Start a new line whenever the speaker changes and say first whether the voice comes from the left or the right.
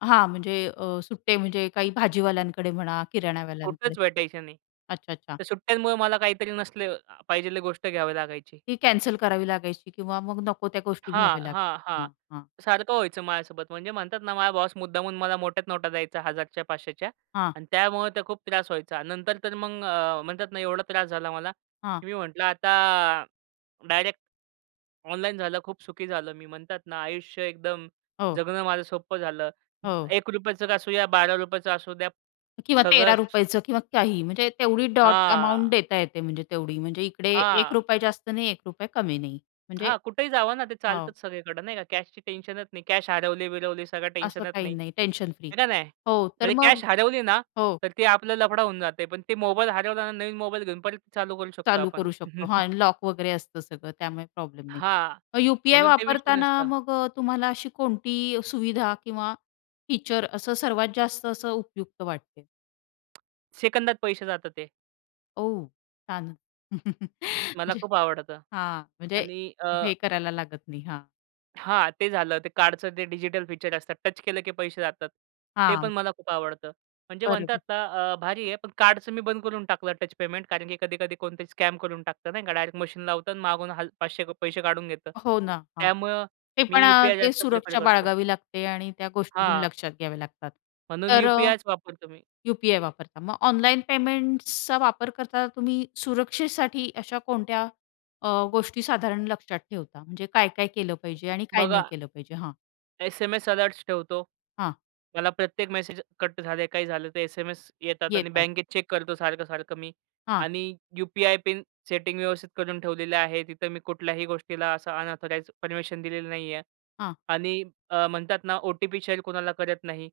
left: हां. म्हणजे अ, सुट्टे म्हणजे काही भाजीवाल्याकडे म्हणा, किराणवाल्यांकडे.
right: कुठंच भेटायचं नाही.
left: अच्छा, अच्छा.
right: तर सुट्ट्यांमुळे मला काहीतरी नसले पाहिजेली गोष्ट घ्यावी लागायची.
left: ती कॅन्सल करावी लागायची किंवा मग नको त्या गोष्टी
right: हां,
left: घ्याव्या
right: हां,
left: लागतील.
right: हां.
left: हां. हां.
right: सारखं व्हायचं माझ्यासोबत. म्हणजे म्हणतात ना, माझा बॉस मुद्दामहून मला मोठ्या नोटा द्यायचा, 1000च्या 500च्या
left: हां.
right: आणि त्यामुळे तो खूप त्रास व्हायचा. नंतर तर मग अ, म्हणतात ना, एवढा त्रास झाला मला.
left: हां.
right: मी म्हटलं, आता डायरेक्ट ऑनलाईन झालं, खूप सुखी झालो मी. म्हणतात ना, आयुष्य एकदम
left: हो.
right: जगणं माझं सोप्पं झालं,
left: हो.
right: ₹1चं असू द्या, ₹12चं असू द्या,
left: किंवा
right: सगळं
left: तेरा
right: स
left: रुपयाचं किंवा काही. म्हणजे तेवढी डॉट अमाउंट
right: हां.
left: देता येते म्हणजे तेवढी. म्हणजे इकडे एक
right: हां.
left: रुपया जास्त नाही, ₹1 कमी नाही. म्हणजे
right: हां, कुठेही जावं ना, ते
left: हो.
right: चालतंच सगळीकडे, नाही का? कॅशचं टेन्शनच नाही, कॅश हरवली-बिरवली, सगळं
left: असं
right: टेन्शनच
left: काही
right: नाही.
left: नाही टेन्शन फ्री.
right: हो का नाही?
left: हो. तर
right: म्हणजे
left: मग
right: कॅश हरवली ना,
left: हो.
right: तर तो आपला लफडा होऊन जातो. पण तो मोबाईल हरवला ना, नवीन मोबाईल घेऊन परत चालू करू शकतो
left: चालू
right: आपण.
left: करू शकतो, हां आणि लॉक वगैरे असतं सगळं त्यामुळे प्रॉब्लेम नाही.
right: हां,
left: मग यू-पी-आय
right: म्हणून ते विषय
left: वापरताना
right: नसतं.
left: मग अ, तुम्हाला अशी कोणती सुविधा किंवा फीचर असं सर्वात जास्त असं उपयुक्त वाटते.
right: सेकंदात पैसे जातात ते.
left: औ, छान.
right: मला
left: म्हणजे.
right: खूप आवडतं
left: हां, म्हणजे
right: आणि अ
left: हे करायला लागत नाही. हां.
right: हां, ते झालं. ते कार्डचं जे डिजिटल फीचर असतं, टच केलं की पैसे जातात. ते पण
left: हां.
right: मला खूप आवडतं. म्हणजे
left: बरोबर.
right: म्हणतात अ, भारी आहे, पण कार्डचं मी बंद करून टाकलं टच पेमेंट, कारण की कधी-कधी कोणीतरी स्कॅम करून टाकतं, नाही का? डायरेक्ट मशीन लावतं आणि मागून हल 500 पैसे काढून घेतं.
left: हो ना, हां.
right: त्यामुळे
left: ते पण
right: मी
left: अ,
right: यु-पी-आय
left: ते
right: जास्त प्रिफर
left: सुरक्षा
right: करतो.
left: बाळगावी लागते आणि त्या गोष्टी
right: हां.
left: लक्षात घ्याव्या लागतात.
right: म्हणून
left: तर अ,
right: यू-पी-आयच वापरतो मी.
left: यु-पी-आय वापरता. मग ऑनलाईन पेमेंट्सचा वापर करता तुम्ही सुरक्षेसाठी अशा कोणत्या अ, गोष्टी साधारण लक्षात ठेवता? म्हणजे काय-काय केलं पाहिजे आणि काय नाही
right: बघा
left: केलं पाहिजे? हां.
right: एस-एम-एस अलर्ट्स ठेवतो.
left: हां.
right: मला प्रत्येक मेसेज कट झाले, काही झालं, तर एस-एम-एस येतात आणि
left: येतात.
right: बँकेत चेक करतो सारखं-सारखं मी.
left: हां.
right: आणि यु-पी-आय पिन सेटिंग व्यवस्थित करून ठेवलेली आहे, तिथं मी कुठल्याही गोष्टीला असं अनअथॉराइज्ड परमिशन दिलेलं नाही आहे
left: हां.
right: आणि अ, म्हणतात ना ओ-टी-पी शेअर कुणाला करत नाही.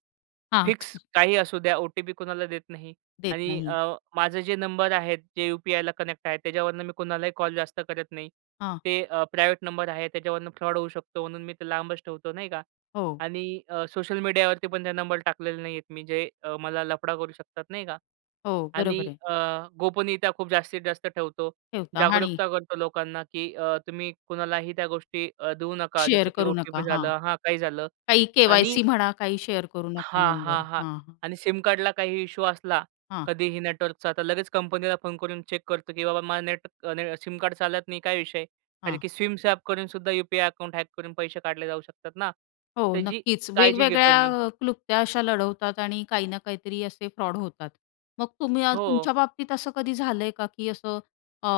left: हां.
right: फिक्स
left: [unintelligible]
right: काही असू द्या ओ-टी-पी कोणाला देत नाही
left: देत
right: आणि अ,
left: नाही.
right: माझे जे नंबर आहेत जे यु-पी-आयला कनेक्ट आहेत त्याच्यावरनं मी कुणालाही कॉल जास्त करत नाही.
left: हां.
right: ते अ, प्रायव्हेट नंबर आहेत, त्याच्यावरून फ्रॉड होऊ शकतो म्हणून मी ते लांबच ठेवतो, नाही का?
left: हो.
right: आणि अ, सोशल मीडियावरती पण ते नंबर टाकलेले नाही आहेत मी जे मला अ, लफडा करू शकतात नाही का?
left: हो.
right: आणि
left: बरोबर आहे.
right: अ, गोपनीयता खूप जास्तीत जास्त ठेवतो.
left: ठेवता आणि?
right: जागरूकता करतो लोकांना की अ, तुम्ही कुणालाही त्या गोष्टी अ, देऊ नका,
left: शेअर
right: जसं की
left: करू नका,
right: ओ-टी-पी झाल
left: हां.
right: हां. काही झालं.
left: काही
right: आणि
left: के-वाय-सी म्हणा काही शेअर करू नका
right: हां,
left: नंबर,
right: हां, हां.
left: हां.
right: आणि सिम कार्डला काही इश्यू असला
left: हां.
right: कधीही नेटवर्कचा, तर लगेच कंपनीला फोन करून चेक करतो की बाबा, माझा नेटने सिम कार्ड चालत नाही, काय विषय? कारण
left: हां.
right: की सिम स्वॅप करून सुद्धा यु-पी-आय अकाउंट हॅक करून पैसे काढले जाऊ शकतात ना.
left: हो.
right: त्याची
left: नक्कीच.
right: काळजी घेतो
left: वेगवेगळ्या
right: मी.
left: अ, क्लुप्त्या अशा लढवतात आणि काही ना काहीतरी असे फ्रॉड होतात. मग तुम्ही अ,
right: हो.
left: तुमच्याबाबतीत असं कधी झालं आहे का की असं अ,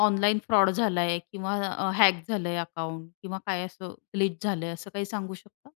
left: ऑनलाईन फ्रॉड झाला आहे किंवा अ, हॅक झालं आहे अकाउंट किंवा काय असं ग्लीच झालं आहे, असं काही सांगू शकता?